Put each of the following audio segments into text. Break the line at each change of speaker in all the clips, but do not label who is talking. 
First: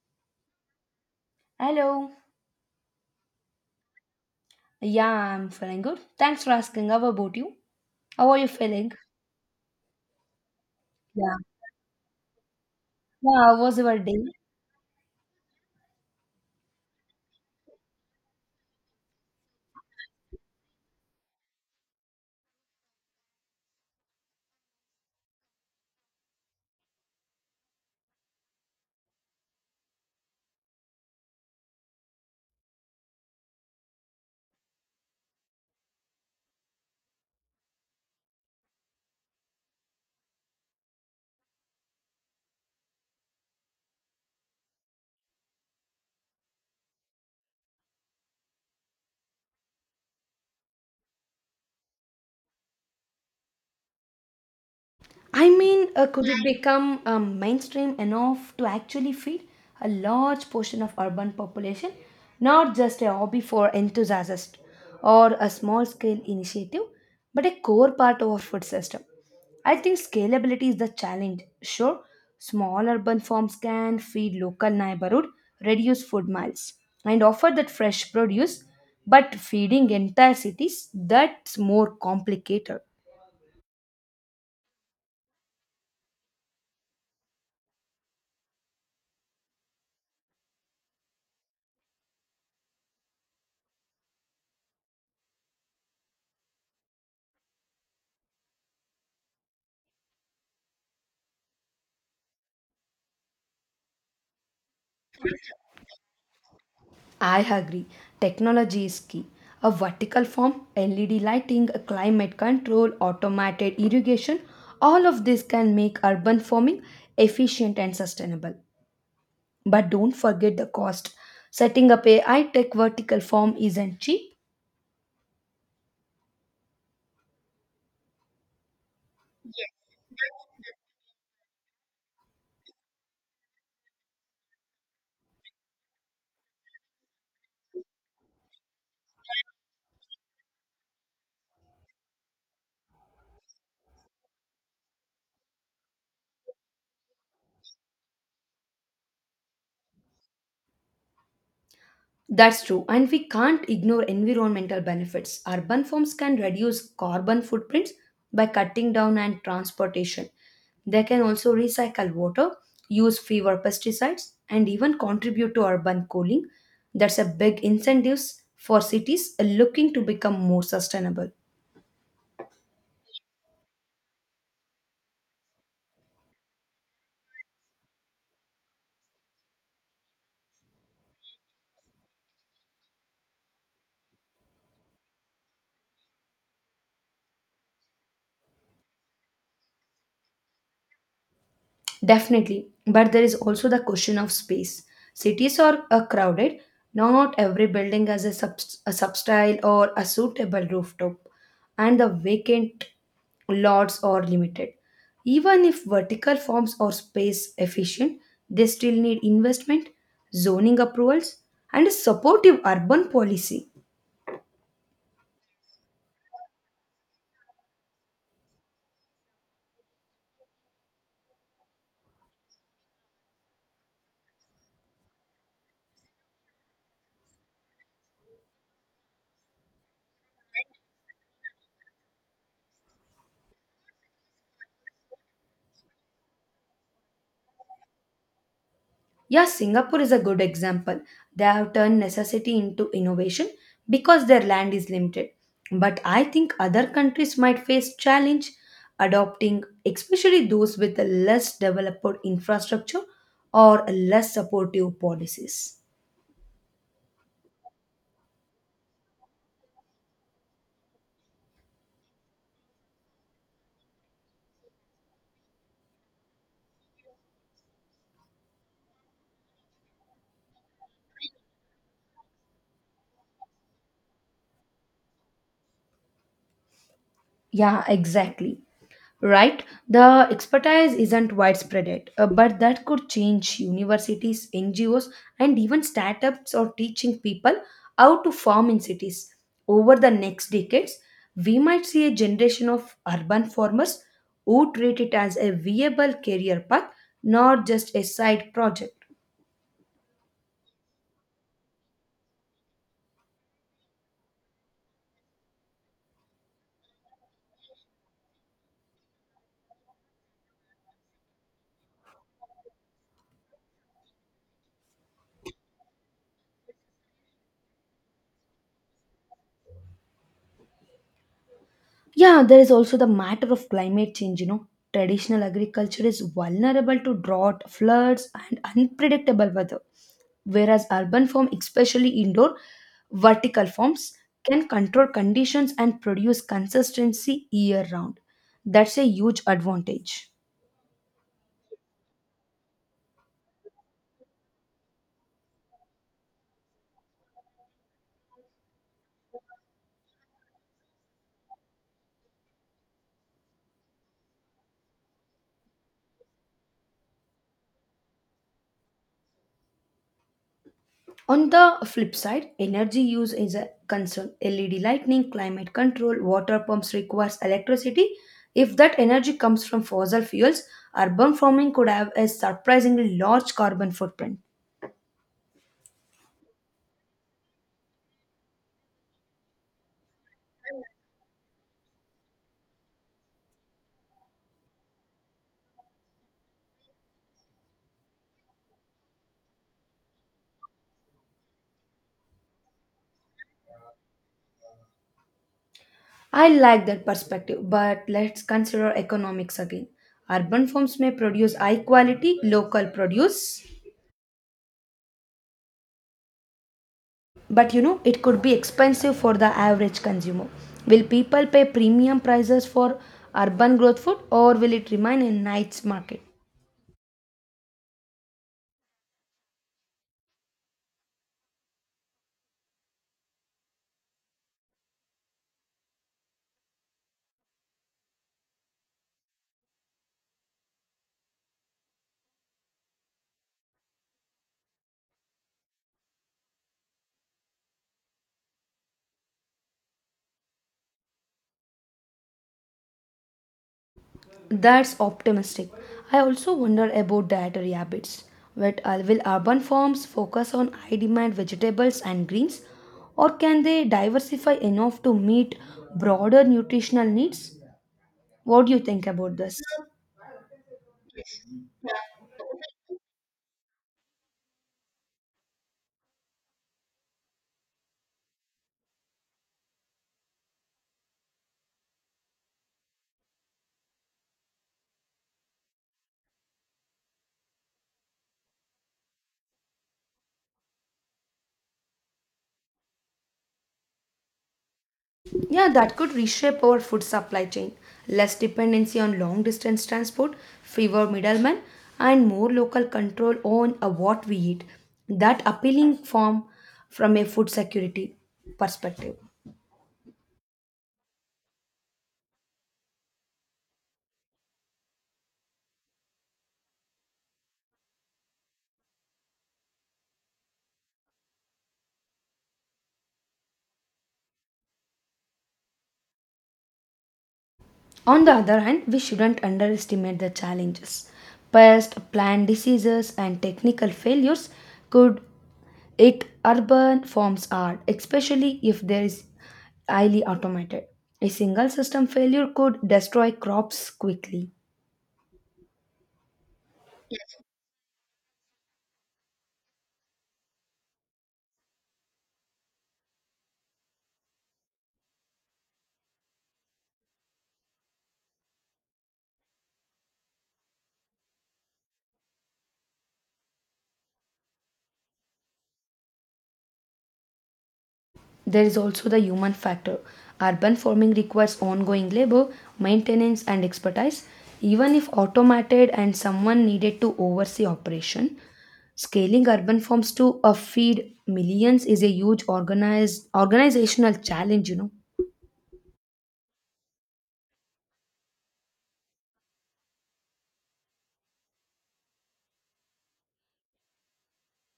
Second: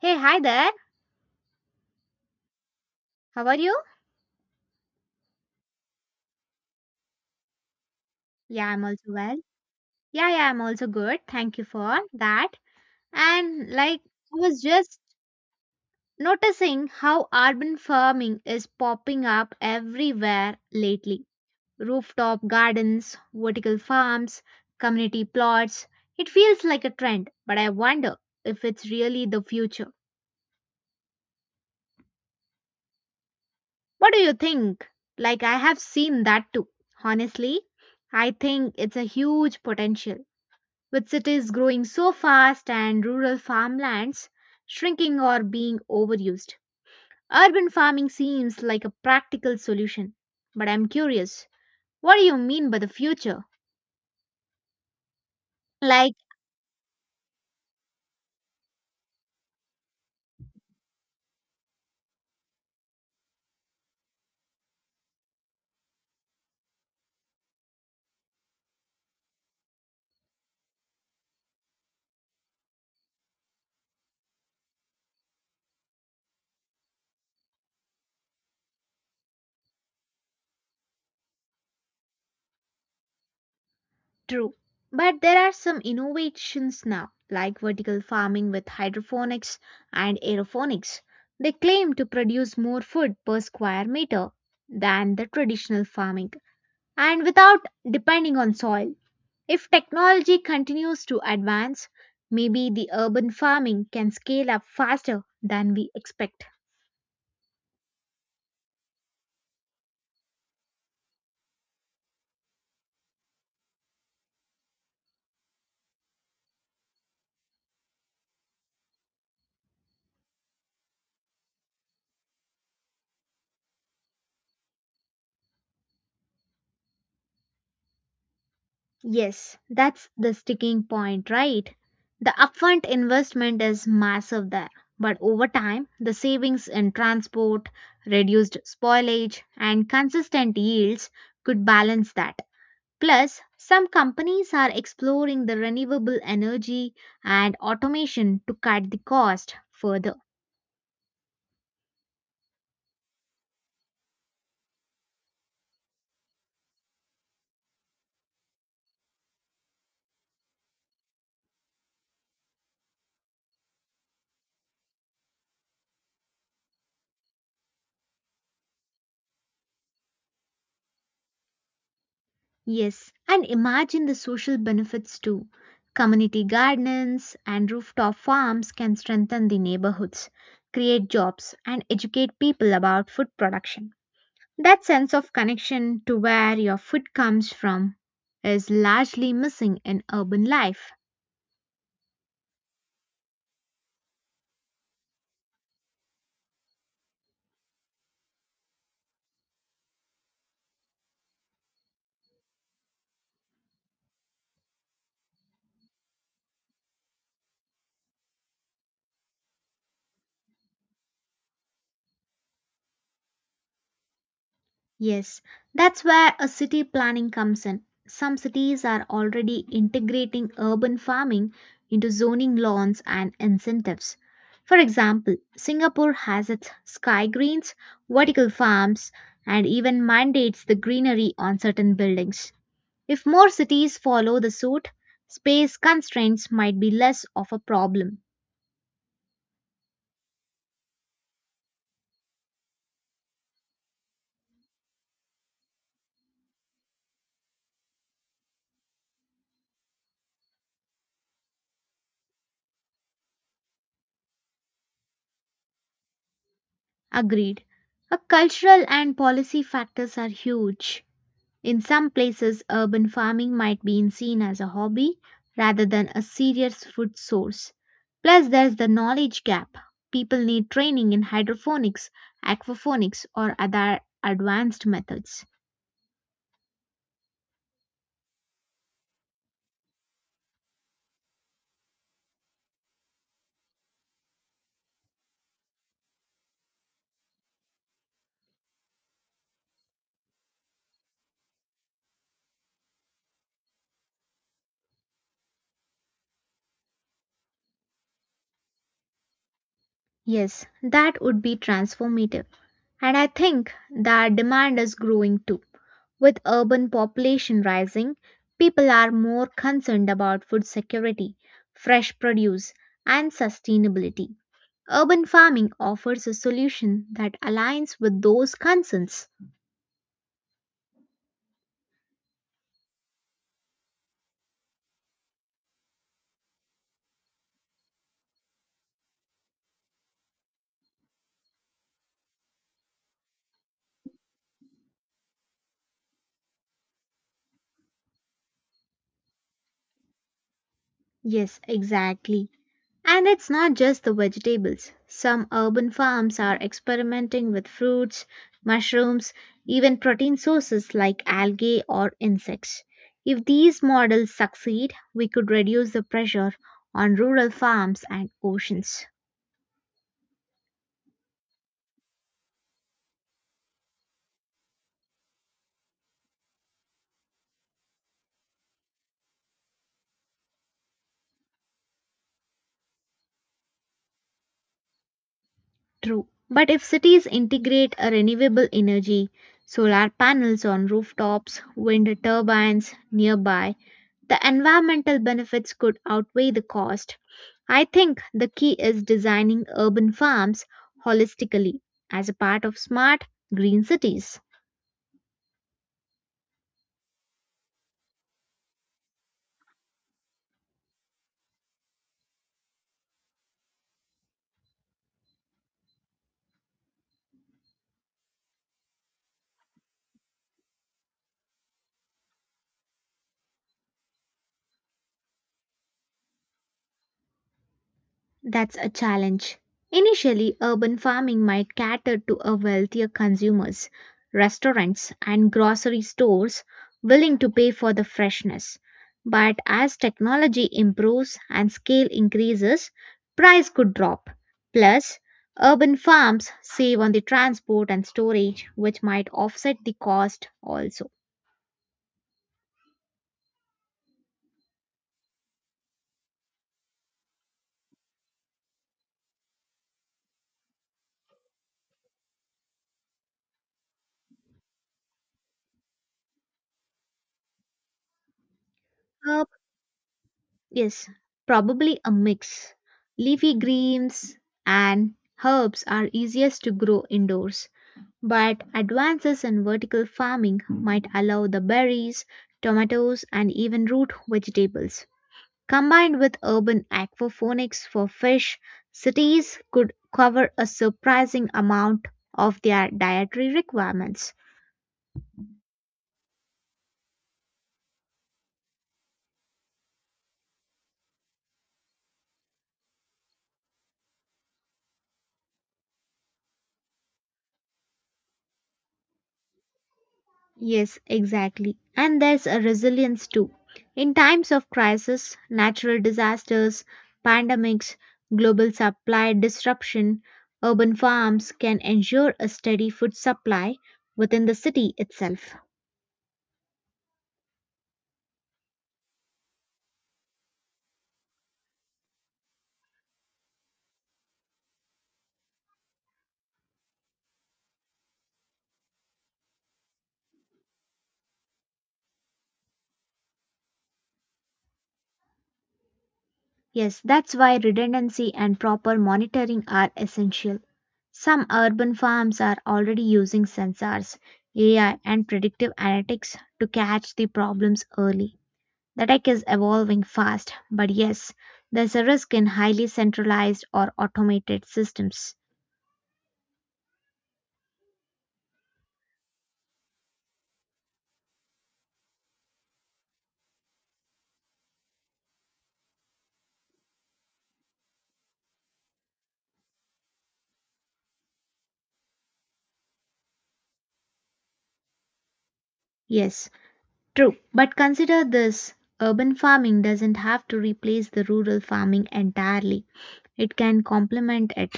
Hey, hi there.
Hello.
How are you?
Yeah, I'm feeling good. Thanks for asking. How about you? How are you
Yeah, I'm
feeling?
also well. Yeah, yeah, I'm also good.
Yeah.
Thank you for that.
Yeah, how
And
was your
like,
day?
I was just noticing how urban farming is popping up everywhere lately. Rooftop gardens, vertical farms, community plots. It feels like a trend, but I wonder if it's really the future. What do you think? Like, I have seen that too. Honestly, I think it's a huge potential with cities growing so fast and rural farmlands shrinking or being overused. Urban farming seems like a practical solution. But I'm curious, what do you mean by the future? Like,
Could it become mainstream enough to actually feed a large portion of urban population, not just a hobby for enthusiasts or a small-scale initiative, but a core part of our food system? I think scalability is the challenge. Sure, small urban farms can feed local neighborhood, reduce food miles, and offer that fresh produce, but feeding entire cities, that's more complicated.
true. But there are some innovations now, like vertical farming with hydroponics and aeroponics. They claim to produce more food per square meter than the traditional farming and without depending on soil. If technology continues to advance, maybe the urban farming can scale up faster than we expect.
I agree. Technology is key. A vertical form, LED lighting, a climate control, automated irrigation, all of this can make urban farming efficient and sustainable. But don't forget the cost. Setting up a high tech vertical farm isn't cheap.
Yes, that's the sticking point, right? The upfront investment is massive there, but over time, the savings in transport, reduced spoilage, and consistent yields could balance that. Plus, some companies are exploring the renewable energy and automation to cut the cost further.
That's true, and we can't ignore environmental benefits. Urban farms can reduce carbon footprints by cutting down on transportation. They can also recycle water, use fewer pesticides, and even contribute to urban cooling. That's a big incentive for cities looking to become more sustainable.
Yes, and imagine the social benefits too. Community gardens and rooftop farms can strengthen the neighborhoods, create jobs, and educate people about food production. That sense of connection to where your food comes from is largely missing in urban life.
Definitely. But there is also the question of space. Cities are crowded. No, not every building has a substyle or a suitable rooftop, and the vacant lots are limited. Even if vertical forms are space efficient, they still need investment, zoning approvals, and a supportive urban policy.
Yes, that's where a city planning comes in. Some cities are already integrating urban farming into zoning laws and incentives. For example, Singapore has its sky greens, vertical farms, and even mandates the greenery on certain buildings. If more cities follow the suit, space constraints might be less of a problem.
Yeah, Singapore is a good example. They have turned necessity into innovation because their land is limited. But I think other countries might face challenge adopting, especially those with a less developed infrastructure or less supportive policies.
Agreed. A cultural and policy factors are huge. In some places, urban farming might be seen as a hobby rather than a serious food source. Plus, there's the knowledge gap. People need training in hydroponics, aquaponics, or other advanced methods.
Yeah, exactly. Right, the expertise isn't widespread yet, but that could change universities, NGOs, and even startups are teaching people how to farm in cities. Over the next decades, we might see a generation of urban farmers who treat it as a viable career path, not just a side project.
Yes, that would be transformative. And I think that demand is growing too. With urban population rising, people are more concerned about food security, fresh produce, and sustainability. Urban farming offers a solution that aligns with those concerns.
Yeah, there is also the matter of climate change. You know, traditional agriculture is vulnerable to drought, floods, and unpredictable weather, whereas urban farm, especially indoor vertical farms, can control conditions and produce consistency year round. That's a huge advantage.
Yes, exactly. And it's not just the vegetables. Some urban farms are experimenting with fruits, mushrooms, even protein sources like algae or insects. If these models succeed, we could reduce the pressure on rural farms and oceans.
On the flip side, energy use is a concern. LED lighting, climate control, water pumps requires electricity. If that energy comes from fossil fuels, urban farming could have a surprisingly large carbon footprint.
True. But if cities integrate a renewable energy, solar panels on rooftops, wind turbines nearby, the environmental benefits could outweigh the cost. I think the key is designing urban farms holistically as a part of smart green cities.
I like that perspective, but let's consider economics again. Urban farms may produce high quality local produce, but you know it could be expensive for the average consumer. Will people pay premium prices for urban growth food or will it remain a niche market?
That's a challenge. Initially, urban farming might cater to a wealthier consumers, restaurants and grocery stores willing to pay for the freshness. But as technology improves and scale increases, price could drop. Plus, urban farms save on the transport and storage, which might offset the cost also.
That's optimistic. I also wonder about dietary habits. But will urban farms focus on high demand vegetables and greens, or can they diversify enough to meet broader nutritional needs? What do you think about
Uh,
this?
yes, probably a mix. Leafy greens and herbs are easiest to grow indoors, but advances in vertical farming might allow the berries, tomatoes, and even root vegetables. Combined with urban aquaponics for fish, cities could cover a surprising amount of their dietary requirements.
Yeah, that could reshape our food supply chain. Less dependency on long distance transport, fewer middlemen, and more local control on what we eat. That appealing form from a food security perspective.
Yes, exactly. And there's a resilience too. In times of crisis, natural disasters, pandemics, global supply disruption, urban farms can ensure a steady food supply within the city itself.
On the other hand, we shouldn't underestimate the challenges. Pest, plant diseases, and technical failures could hit urban farms hard, especially if there is highly automated. A single system failure could destroy crops quickly.
Yes, that's why redundancy and proper monitoring are essential. Some urban farms are already using sensors, AI, and predictive analytics to catch the problems early. The tech is evolving fast, but yes, there's a risk in highly centralized or automated systems.
There is also the human factor. Urban farming requires ongoing labor, maintenance, and expertise. Even if automated and someone needed to oversee operation, scaling urban farms to feed millions is a huge organized organizational challenge. You know.
Yes, true. But consider this urban farming doesn't have to replace the rural farming entirely, it can complement it.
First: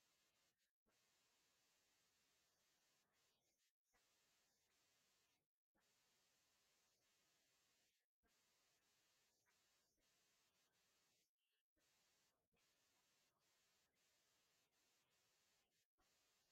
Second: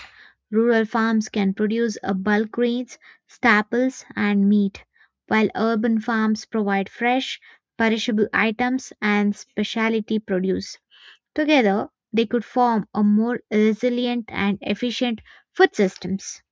Rural farms can produce a bulk grains, staples, and meat, while urban farms provide fresh, perishable items and specialty produce. Together, they could form a more resilient and efficient food systems.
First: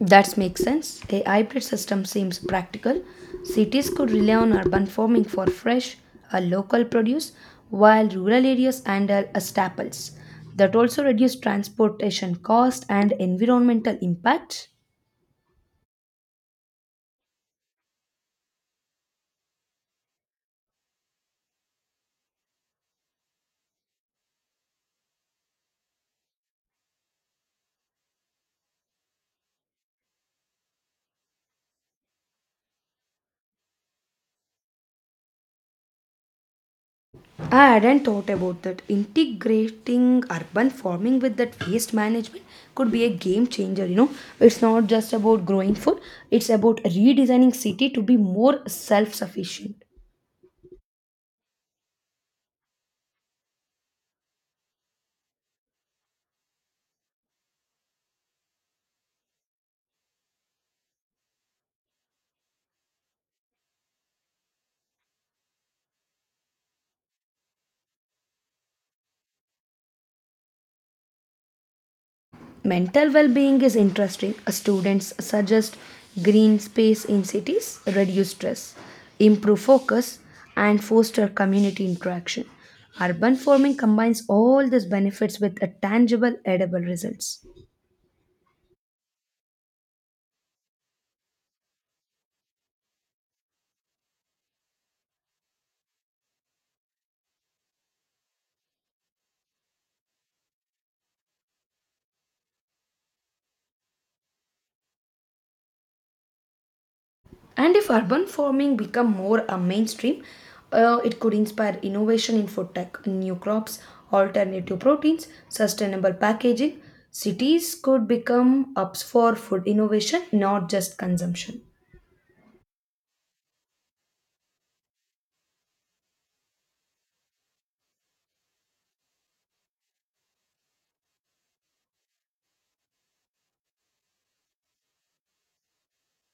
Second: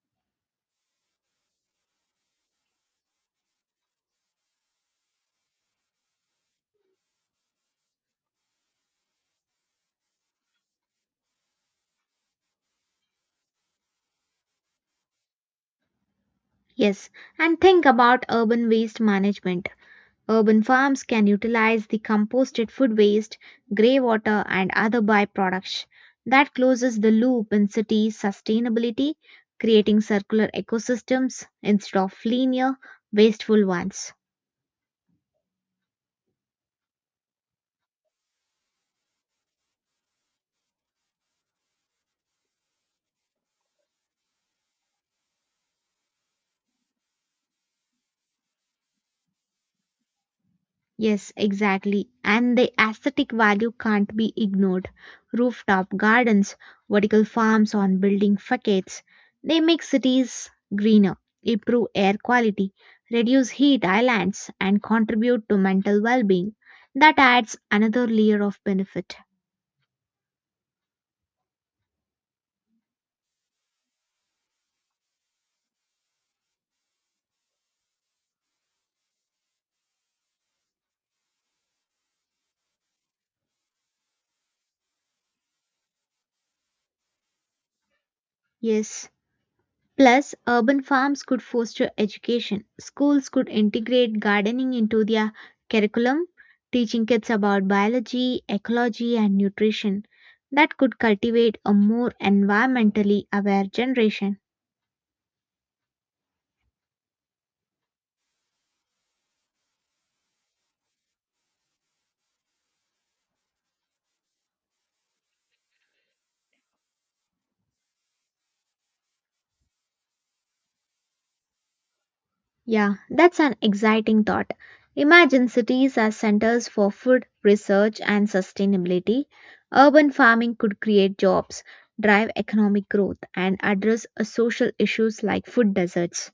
That makes sense. A hybrid system seems practical. Cities could rely on urban farming for fresh, local produce, while rural areas handle staples. That also reduces transportation cost and environmental impact.
Yes, and think about urban waste management. Urban farms can utilize the composted food waste, grey water, and other byproducts. That closes the loop in city sustainability, creating circular ecosystems instead of linear, wasteful ones.
I hadn't thought about that. Integrating urban farming with that waste management could be a game changer. You know, it's not just about growing food; it's about redesigning city to be more self-sufficient.
Yes, exactly. And the aesthetic value can't be ignored. Rooftop gardens, vertical farms on building facades, they make cities greener, improve air quality, reduce heat islands, and contribute to mental well being. That adds another layer of benefit.
Mental well-being is interesting. Students suggest green space in cities reduce stress, improve focus, and foster community interaction. Urban farming combines all these benefits with a tangible edible results.
Yes, plus, urban farms could foster education. Schools could integrate gardening into their curriculum, teaching kids about biology, ecology, and nutrition. That could cultivate a more environmentally aware generation.
And if urban farming become more a mainstream, it could inspire innovation in food tech, new crops, alternative proteins, sustainable packaging. Cities could become hubs for food innovation, not just consumption.
Yeah, that's an exciting thought. Imagine cities as centers for food, research, and sustainability. Urban farming could create jobs, drive economic growth, and address social issues like food deserts.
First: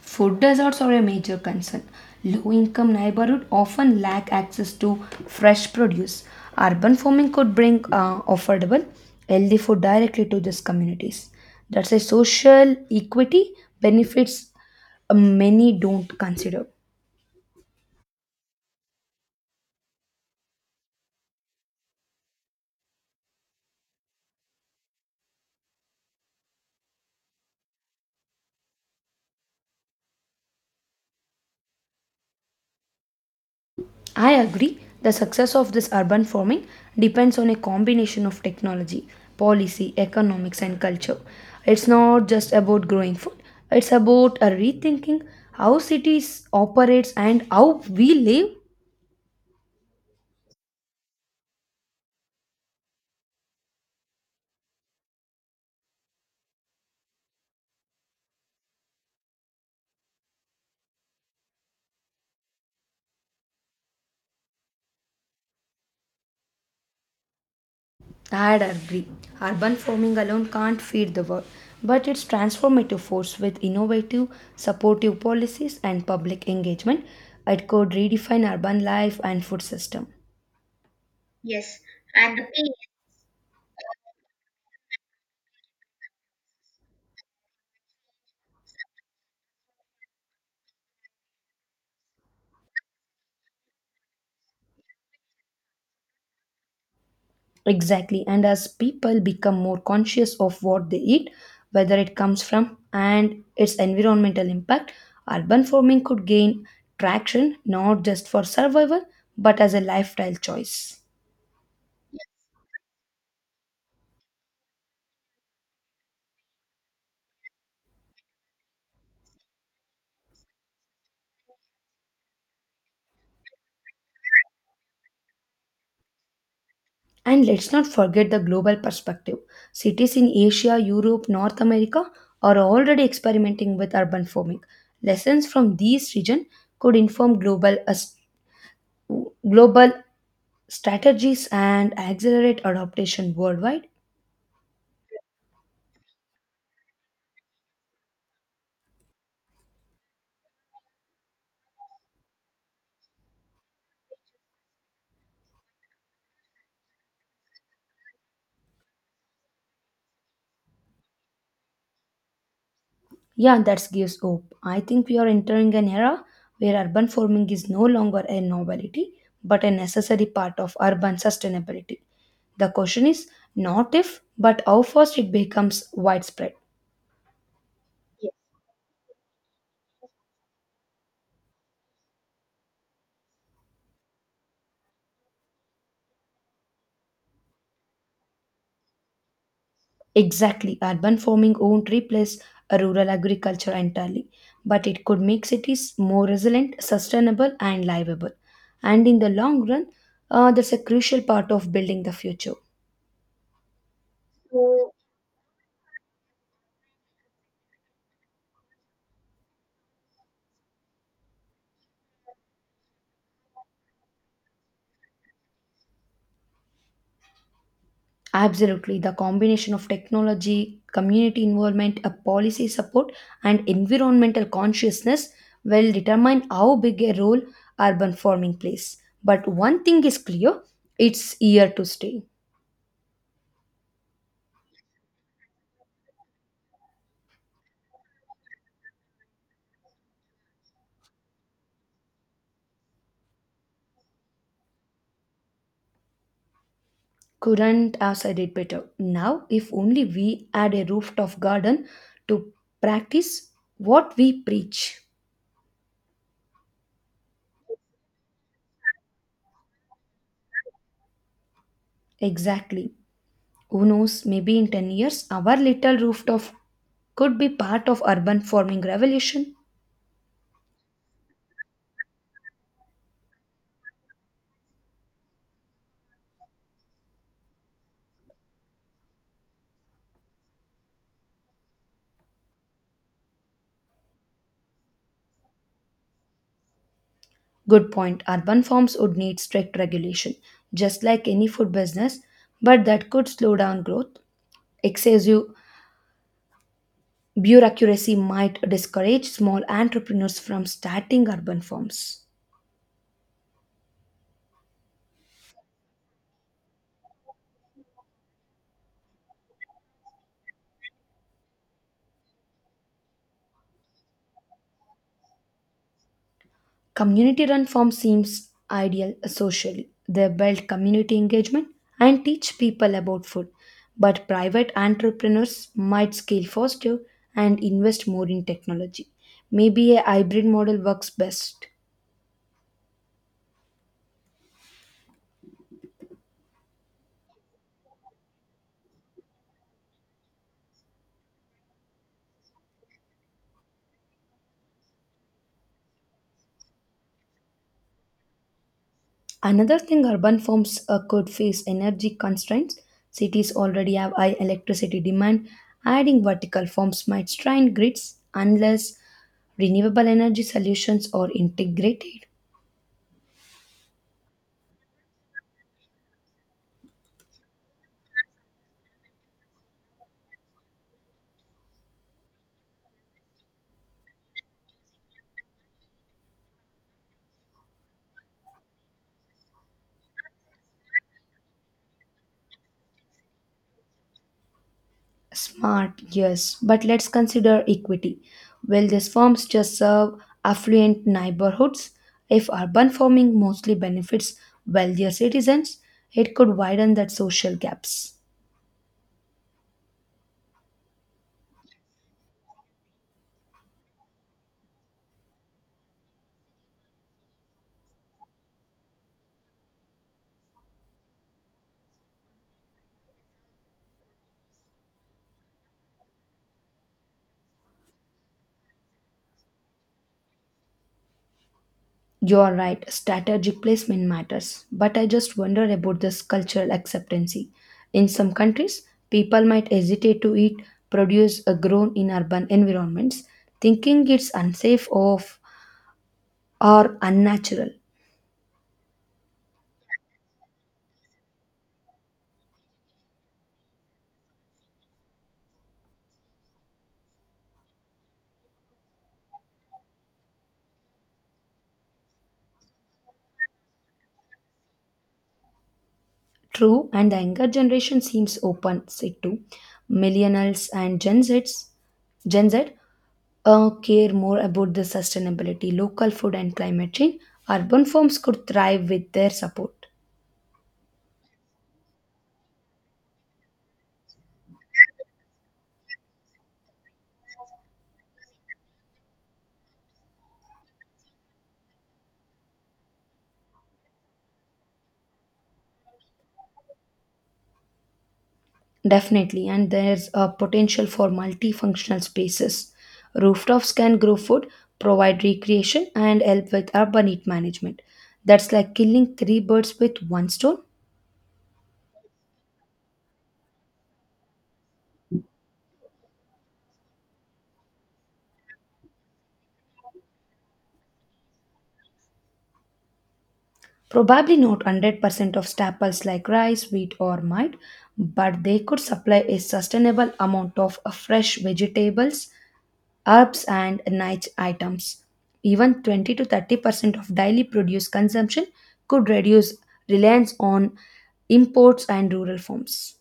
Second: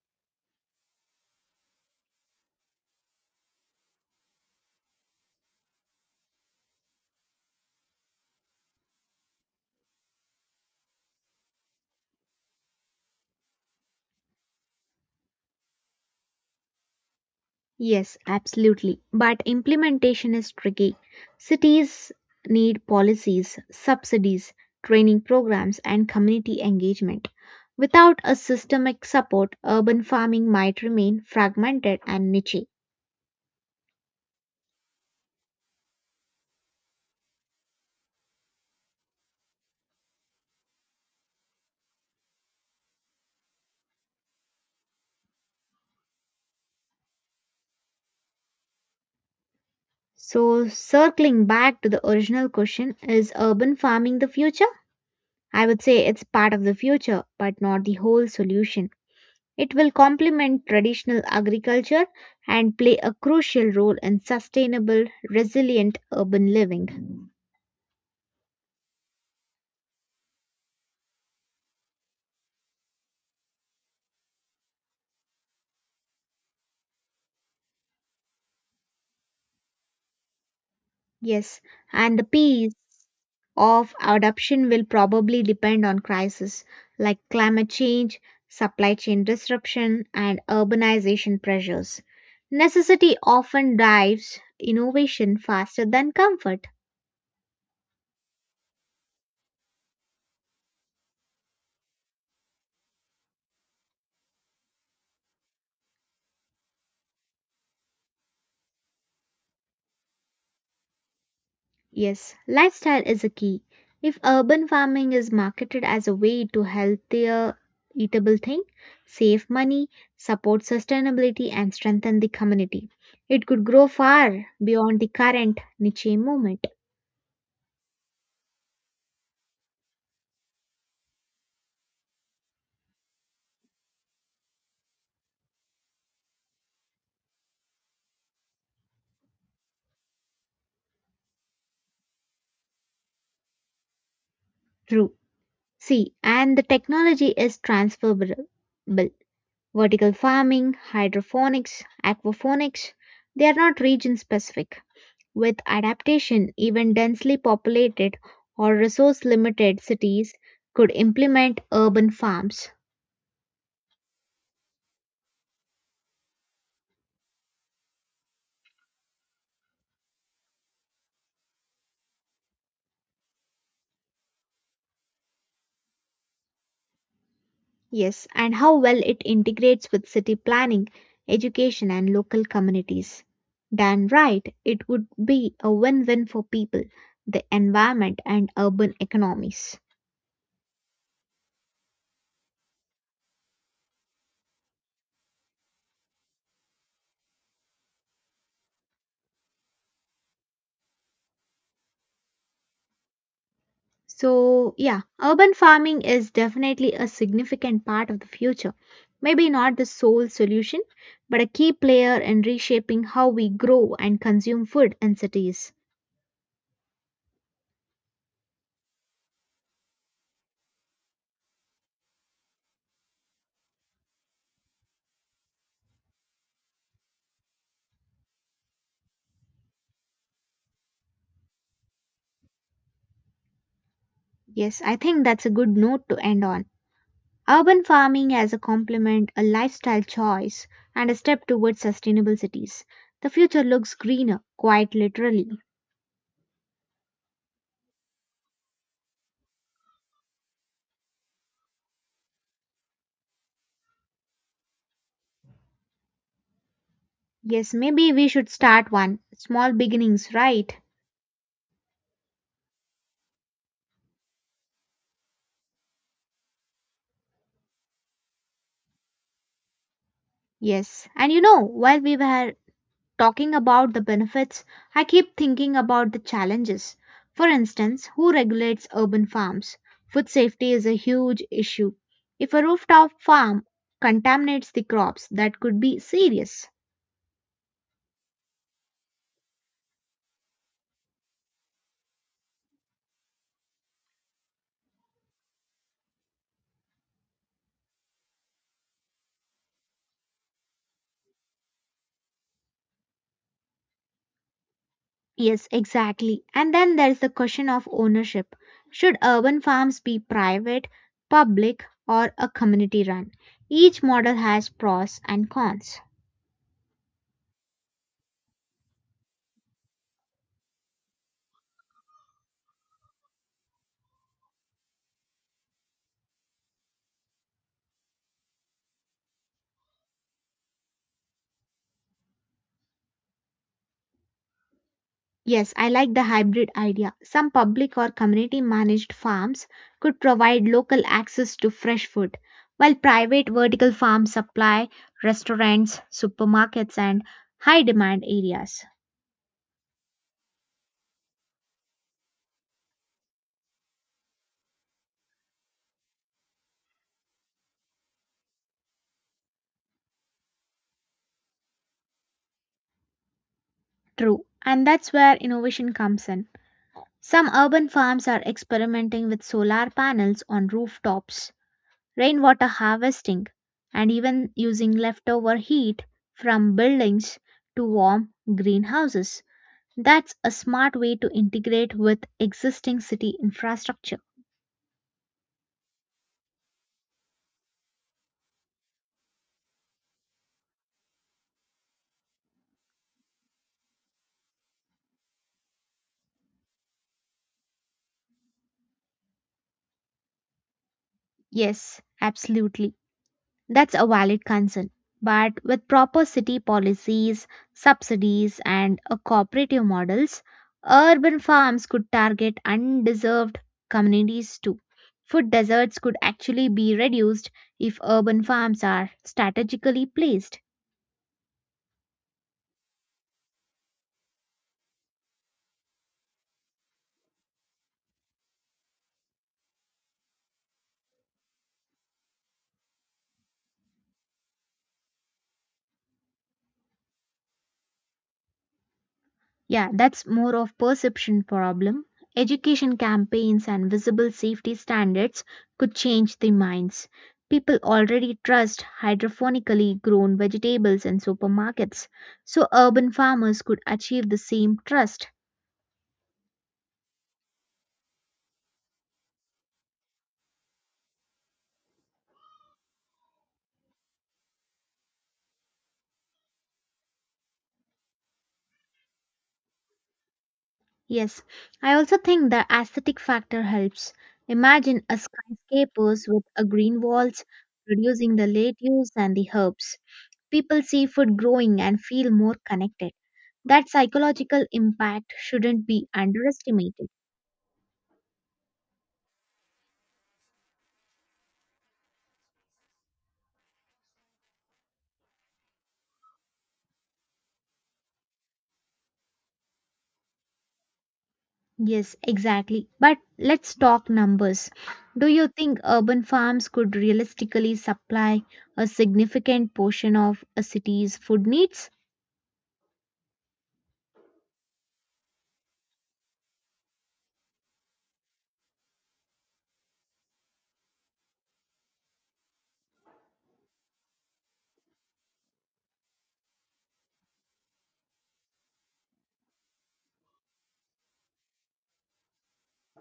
Food deserts are a major concern. Low income neighborhoods often lack access to fresh produce. Urban farming could bring affordable, healthy food directly to these communities. That's a social equity benefits many don't consider.
Yes, absolutely. But implementation is tricky. Cities need policies, subsidies, training programs, and community engagement. Without a systemic support, urban farming might remain fragmented and niche.
I agree. The success of this urban farming depends on a combination of technology, policy, economics, and culture. It's not just about growing food, it's about a rethinking how cities operates and how we live.
So, circling back to the original question is urban farming the future? I would say it's part of the future, but not the whole solution. It will complement traditional agriculture and play a crucial role in sustainable, resilient urban living.
I agree. Urban farming alone can't feed the world, but it's transformative force with innovative, supportive policies and public engagement. It could redefine urban life and food system.
Yes, and the peace of adoption will probably depend on crises like climate change, supply chain disruption, and urbanization pressures. Necessity often drives innovation faster than comfort.
Exactly. And as people become more conscious of what they eat, whether it comes from and its environmental impact, urban farming could gain traction not just for survival but as a lifestyle choice.
Yes, lifestyle is a key. If urban farming is marketed as a way to healthier eatable thing, save money, support sustainability and strengthen the community, it could grow far beyond the current niche movement.
And let's not forget the global perspective. Cities in Asia, Europe, North America are already experimenting with urban farming. Lessons from these regions could inform global strategies and accelerate adaptation worldwide.
True. See, and the technology is transferable. Vertical farming, hydroponics, aquaponics, they are not region specific. With adaptation, even densely populated or resource limited cities could implement urban farms.
Yeah, that gives hope. I think we are entering an era where urban farming is no longer a novelty but a necessary part of urban sustainability. The question is not if, but how fast it becomes widespread.
Yes, and how well it integrates with city planning, education, and local communities. Done right, it would be a win win for people, the environment, and urban economies.
Exactly, urban farming won't replace rural agriculture entirely, but it could make cities more resilient, sustainable, and livable. And in the long run, that's a crucial part of building the future.
So, yeah, urban farming is definitely a significant part of the future. Maybe not the sole solution, but a key player in reshaping how we grow and consume food in cities.
Absolutely, the combination of technology, community involvement, a policy support, and environmental consciousness will determine how big a role urban farming plays. But one thing is clear, it's here to stay.
Yes, I think that's a good note to end on. Urban farming as a complement, a lifestyle choice, and a step towards sustainable cities. The future looks greener, quite literally.
Couldn't have said it better. Now, if only we had a rooftop garden to practice what we preach.
Yes, maybe we should start one. Small beginnings, right?
Exactly. Who knows, maybe in 10 years, our little rooftop could be part of urban farming revolution.
Yes. While we were talking about the benefits, I keep thinking about the challenges. For instance, who regulates urban farms? Food safety is a huge issue. If a rooftop farm contaminates the crops, that could be serious.
Good point. Urban farms would need strict regulation, just like any food business, but that could slow down growth. Excessive bureaucracy might discourage small entrepreneurs from starting urban farms.
Yes, exactly. And then there's the question of ownership. Should urban farms be private, public, or a community run? Each model has pros and cons.
Community run farms seems ideal socially. They build community engagement and teach people about food. But private entrepreneurs might scale faster and invest more in technology. Maybe a hybrid model works best.
Yes, I like the hybrid idea. Some public or community managed farms could provide local access to fresh food, while private vertical farms supply restaurants, supermarkets, and high demand areas.
Another thing, urban firms could face energy constraints. Cities already have high electricity demand. Adding vertical farms might strain grids unless renewable energy solutions are integrated.
True, and that's where innovation comes in. Some urban farms are experimenting with solar panels on rooftops, rainwater harvesting, and even using leftover heat from buildings to warm greenhouses. That's a smart way to integrate with existing city infrastructure.
Smart, yes, but let's consider equity. Will these farms just serve affluent neighborhoods? If urban farming mostly benefits wealthier citizens, it could widen that social gaps.
Yes, absolutely. That's a valid concern. But with proper city policies, subsidies, and a cooperative models, urban farms could target undeserved communities too. Food deserts could actually be reduced if urban farms are strategically placed.
You are right, strategic placement matters, but I just wonder about this cultural acceptancy. In some countries, people might hesitate to eat produce grown in urban environments, thinking it's unsafe of, or unnatural.
Yeah, that's more of perception problem. Education campaigns and visible safety standards could change the minds. People already trust hydroponically grown vegetables in supermarkets, so urban farmers could achieve the same trust.
True, and the younger generation seems open it to millennials and Gen Z care more about the sustainability, local food, and climate change. Urban farms could thrive with their support.
Yes, I also think the aesthetic factor helps. Imagine a skyscrapers with a green walls producing the lettuce and the herbs. People see food growing and feel more connected. That psychological impact shouldn't be underestimated.
Definitely, and there's a potential for multifunctional spaces. Rooftops can grow food, provide recreation, and help with urban heat management. That's like killing three birds with one stone.
Yes, exactly. But let's talk numbers. Do you think urban farms could realistically supply a significant portion of a city's food needs?
Probably not 100% of staples like rice, wheat, or mite, but they could supply a sustainable amount of fresh vegetables, herbs, and niche items. Even 20 to 30% of daily produce consumption could reduce reliance on imports and rural farms.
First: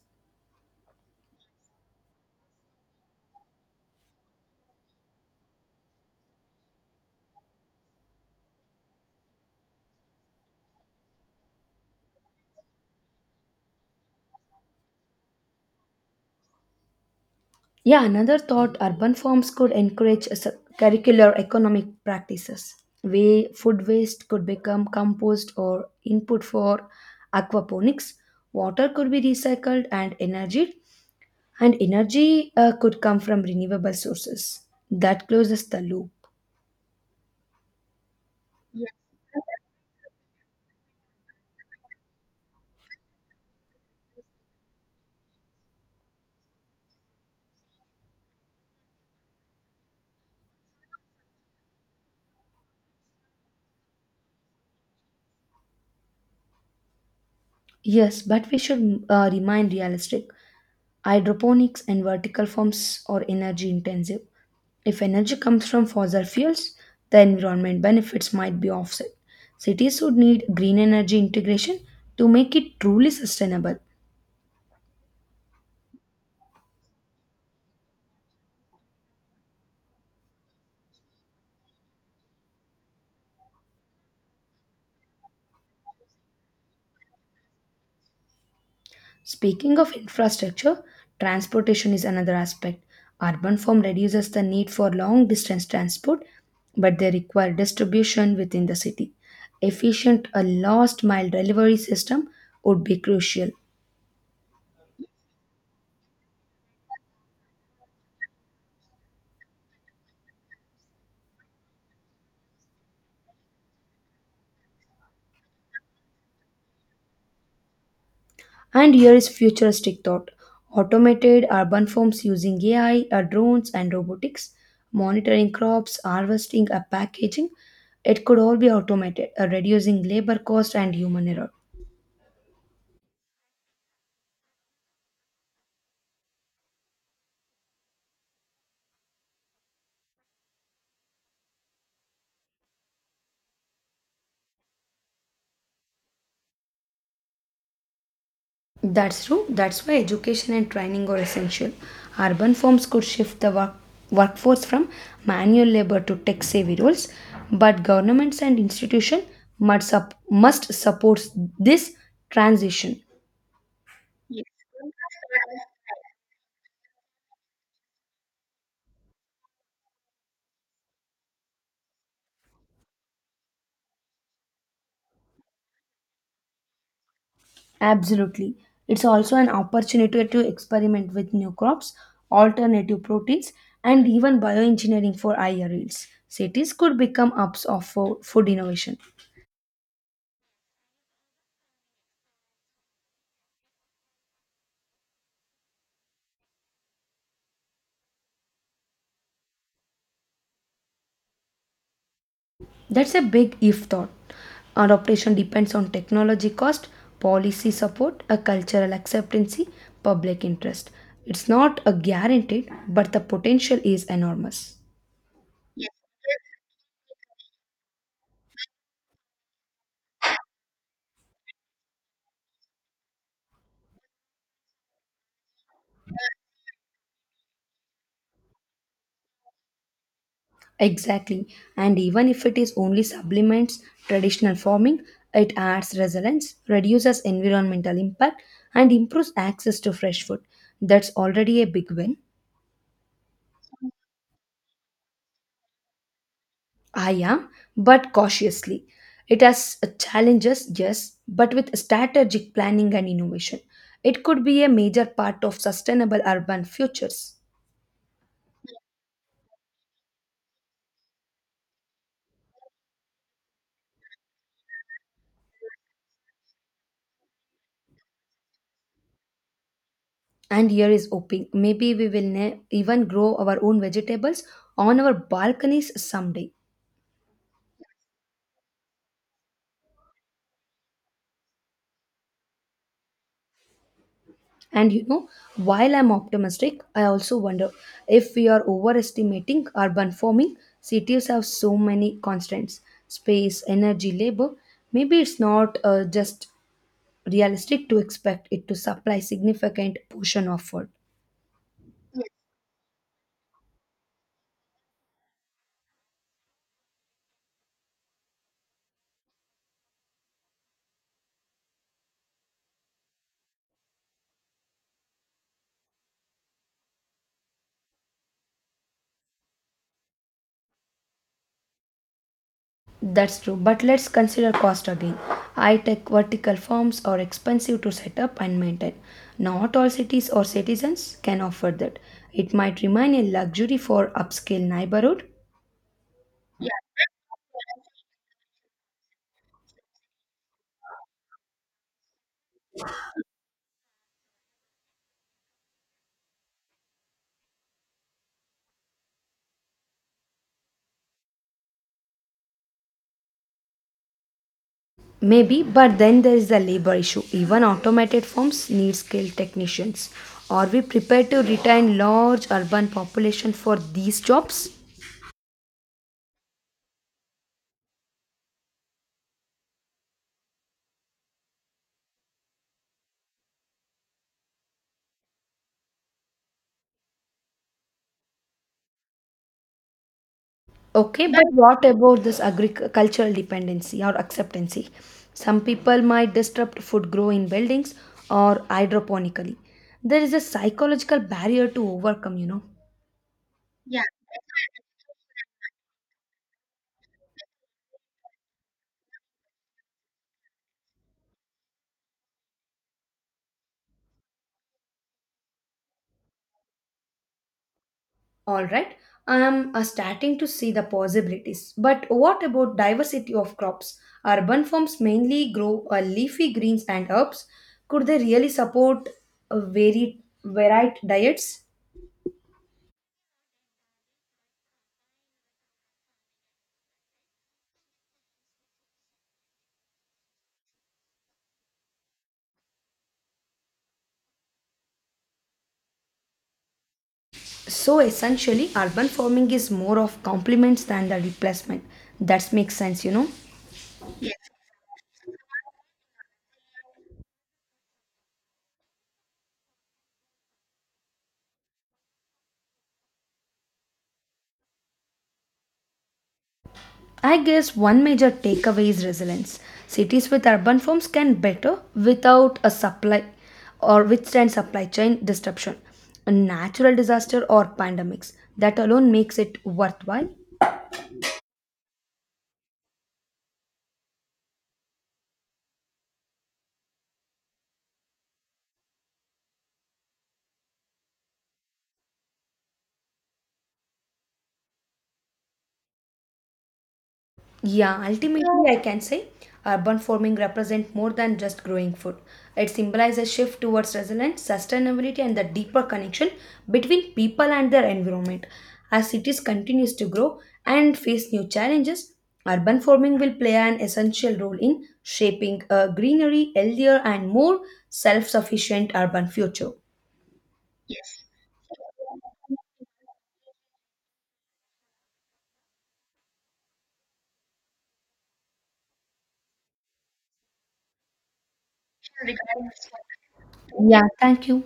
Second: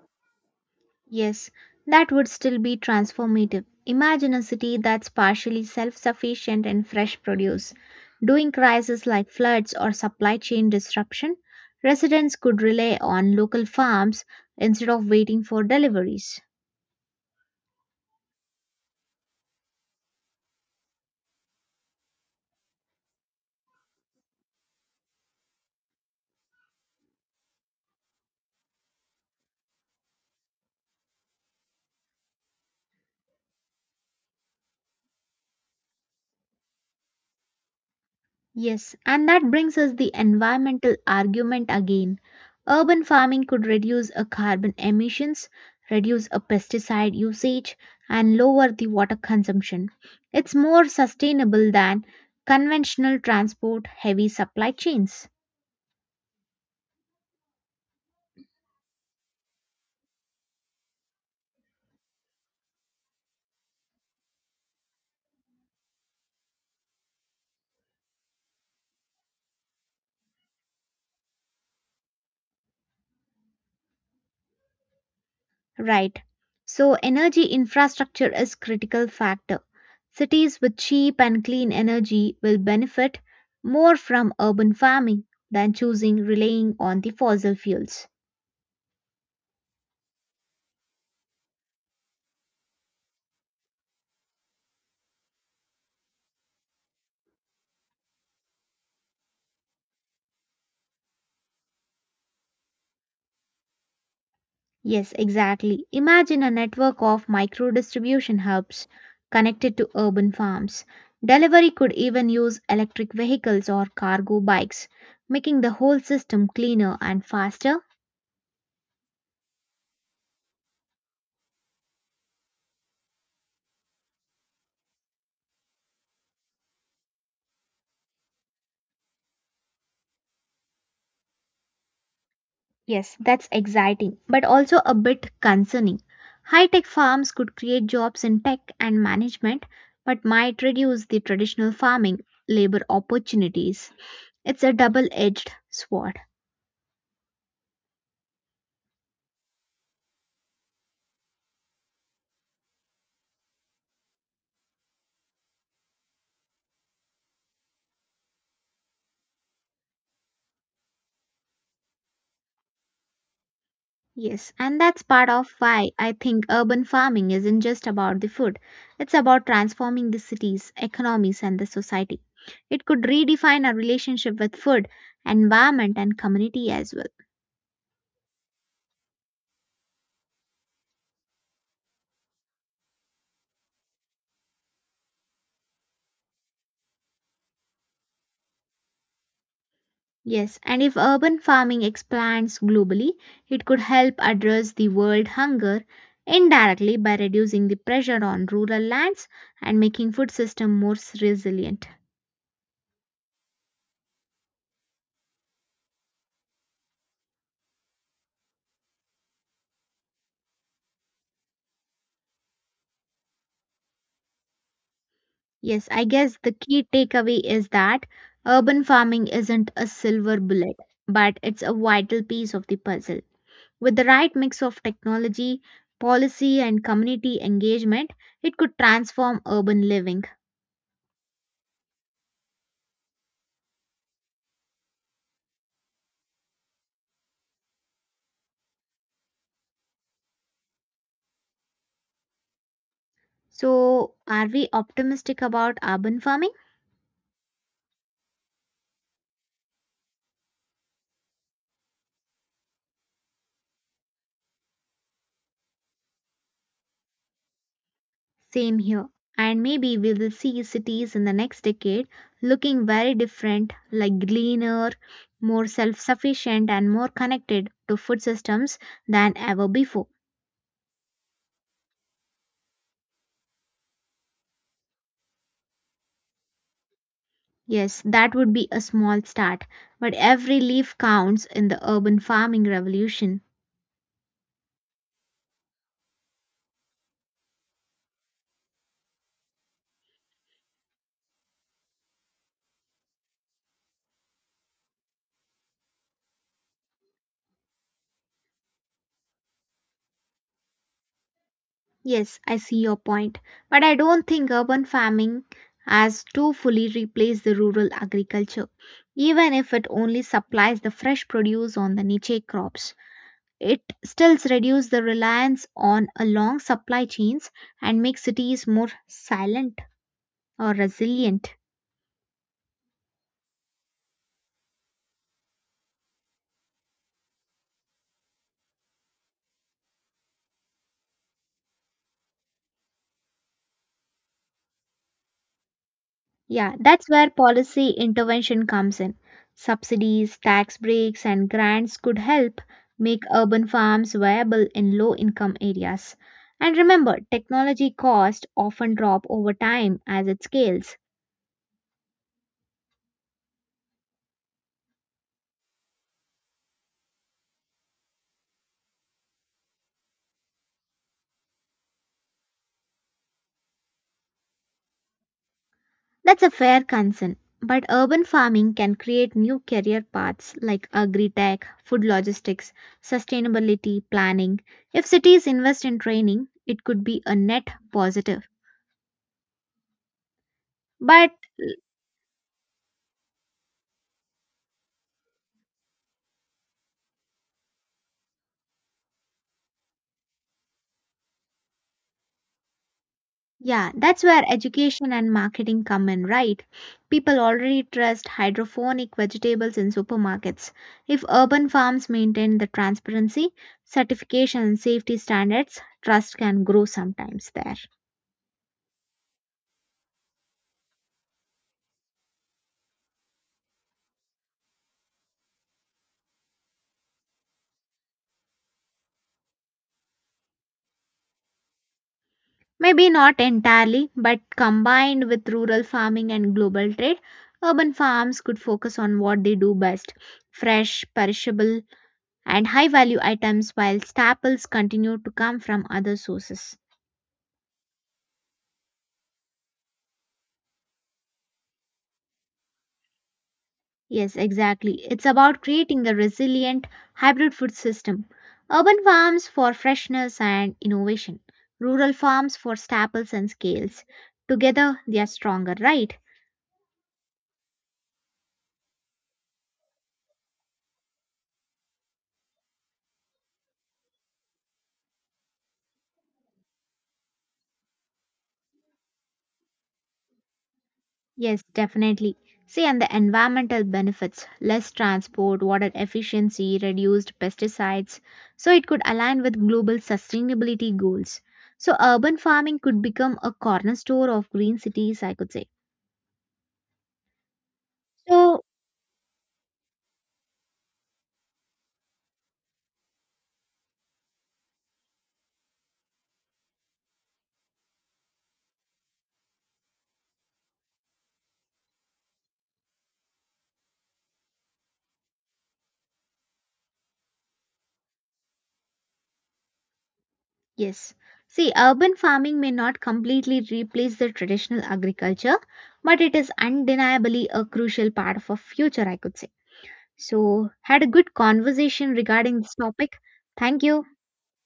Yes, that would still be transformative. Imagine a city that's partially self sufficient in fresh produce. During crises like floods or supply chain disruption, residents could rely on local farms instead of waiting for deliveries.
Yeah, another thought, urban farms could encourage curricular economic practices. Way food waste could become compost or input for aquaponics. Water could be recycled, and energy could come from renewable sources. That closes the loop.
Yes, and that brings us the environmental argument again. Urban farming could reduce a carbon emissions, reduce a pesticide usage, and lower the water consumption. It's more sustainable than conventional transport heavy supply chains.
Yes, but we should remain realistic. Hydroponics and vertical farms are energy intensive. If energy comes from fossil fuels, the environment benefits might be offset. Cities would need green energy integration to make it truly sustainable.
Right. So energy infrastructure is critical factor. Cities with cheap and clean energy will benefit more from urban farming than choosing relying on the fossil fuels.
Speaking of infrastructure, transportation is another aspect. Urban form reduces the need for long distance transport, but they require distribution within the city. Efficient a last mile delivery system would be crucial.
Yes, exactly. Imagine a network of micro distribution hubs connected to urban farms. Delivery could even use electric vehicles or cargo bikes, making the whole system cleaner and faster.
And here is futuristic thought. Automated urban forms using AI, drones, and robotics, monitoring crops, harvesting, packaging, it could all be automated, reducing labor cost and human error.
Yes, that's exciting, but also a bit concerning. High tech farms could create jobs in tech and management, but might reduce the traditional farming labor opportunities. It's a double edged sword.
That's true. That's why education and training are essential. Urban firms could shift workforce from manual labor to tech savvy roles, but governments and institutions must support this transition.
Yes, and that's part of why I think urban farming isn't just about the food. It's about transforming the cities, economies, and the society. It could redefine our relationship with food, environment, and community as well.
Absolutely. It's also an opportunity to experiment with new crops, alternative proteins, and even bioengineering for higher yields. Cities could become hubs of food innovation.
Yes, and if urban farming expands globally, it could help address the world hunger indirectly by reducing the pressure on rural lands and making food system more resilient.
That's a big if thought. Adoption depends on technology cost, policy support, a cultural acceptancy, public interest. It's not a guaranteed, but the potential is enormous.
Yes, I guess the key takeaway is that urban farming isn't a silver bullet, but it's a vital piece of the puzzle. With the right mix of technology, policy, and community engagement, it could transform urban living.
Exactly. And even if it is only supplements traditional farming, it adds resilience, reduces environmental impact, and improves access to fresh food. That's already a big win.
So, are we optimistic about urban farming?
I am, but cautiously. It has challenges, yes, but with strategic planning and innovation, it could be a major part of sustainable urban futures.
Same here. And maybe we will see cities in the next decade looking very different, like greener, more self sufficient, and more connected to food systems than ever before.
And here is hoping maybe we will even grow our own vegetables on our balconies someday.
Yes, that would be a small start, but every leaf counts in the urban farming revolution.
And you know, while I'm optimistic, I also wonder if we are overestimating urban farming. Cities have so many constraints, space, energy, labor. Maybe it's not just realistic to expect it to supply significant portion of food.
Yes, I see your point, but I don't think urban farming has to fully replace the rural agriculture, even if it only supplies the fresh produce on the niche crops. It still reduces the reliance on a long supply chains and makes cities more silent or resilient.
That's true, but let's consider cost again. High-tech vertical farms are expensive to set up and maintain. Not all cities or citizens can afford that. It might remain a luxury for upscale neighborhood.
Yeah, that's where policy intervention comes in. Subsidies, tax breaks, and grants could help make urban farms viable in low income areas. And remember, technology costs often drop over time as it scales.
Maybe, but then there is the labor issue. Even automated farms need skilled technicians. Are we prepared to retain large urban population for these jobs?
That's a fair concern. But urban farming can create new career paths like agri tech, food logistics, sustainability planning. If cities invest in training, it could be a net positive.
Okay,
But
but what about this agricultural dependency or acceptancy? Some people might disrupt food grow in buildings or hydroponically. There is a psychological barrier to overcome, you know.
yeah, that's where education and marketing come in, right? People already trust hydroponic vegetables in supermarkets. If urban farms maintain the transparency, certification, and safety standards, trust can grow sometimes there.
All right, I am starting to see the possibilities. But what about diversity of crops? Urban farms mainly grow leafy greens and herbs. Could they really support a varied diets?
Maybe not entirely, but combined with rural farming and global trade, urban farms could focus on what they do best fresh, perishable, and high value items, while staples continue to come from other sources.
So essentially, urban farming is more of complements than the replacement. That makes sense, you know.
Yes, exactly. It's about creating the resilient hybrid food system. Urban farms for freshness and innovation, rural farms for staples and scales. Together, they are stronger, right?
I guess one major takeaway is resilience. Cities with urban farms can better without a supply or withstand supply chain disruption, a natural disaster or pandemics. That alone makes it worthwhile.
Yes, definitely. See, and the environmental benefits less transport, water efficiency, reduced pesticides. So, it could align with global sustainability goals. So, urban farming could become a cornerstone of green cities, I could say.
Yeah, ultimately,
So,
so I can say urban farming represents more than just growing food. It symbolizes a shift towards resilience, sustainability, and the deeper connection between people and their environment. As cities continues to grow and face new challenges, urban farming will play an essential role in shaping a greenery, healthier, and more self-sufficient urban future.
yes. See, urban farming may not completely replace the traditional agriculture, but it is undeniably a crucial part of our future, I could say. So, had a good conversation regarding this topic. Thank you.
Yeah, thank you.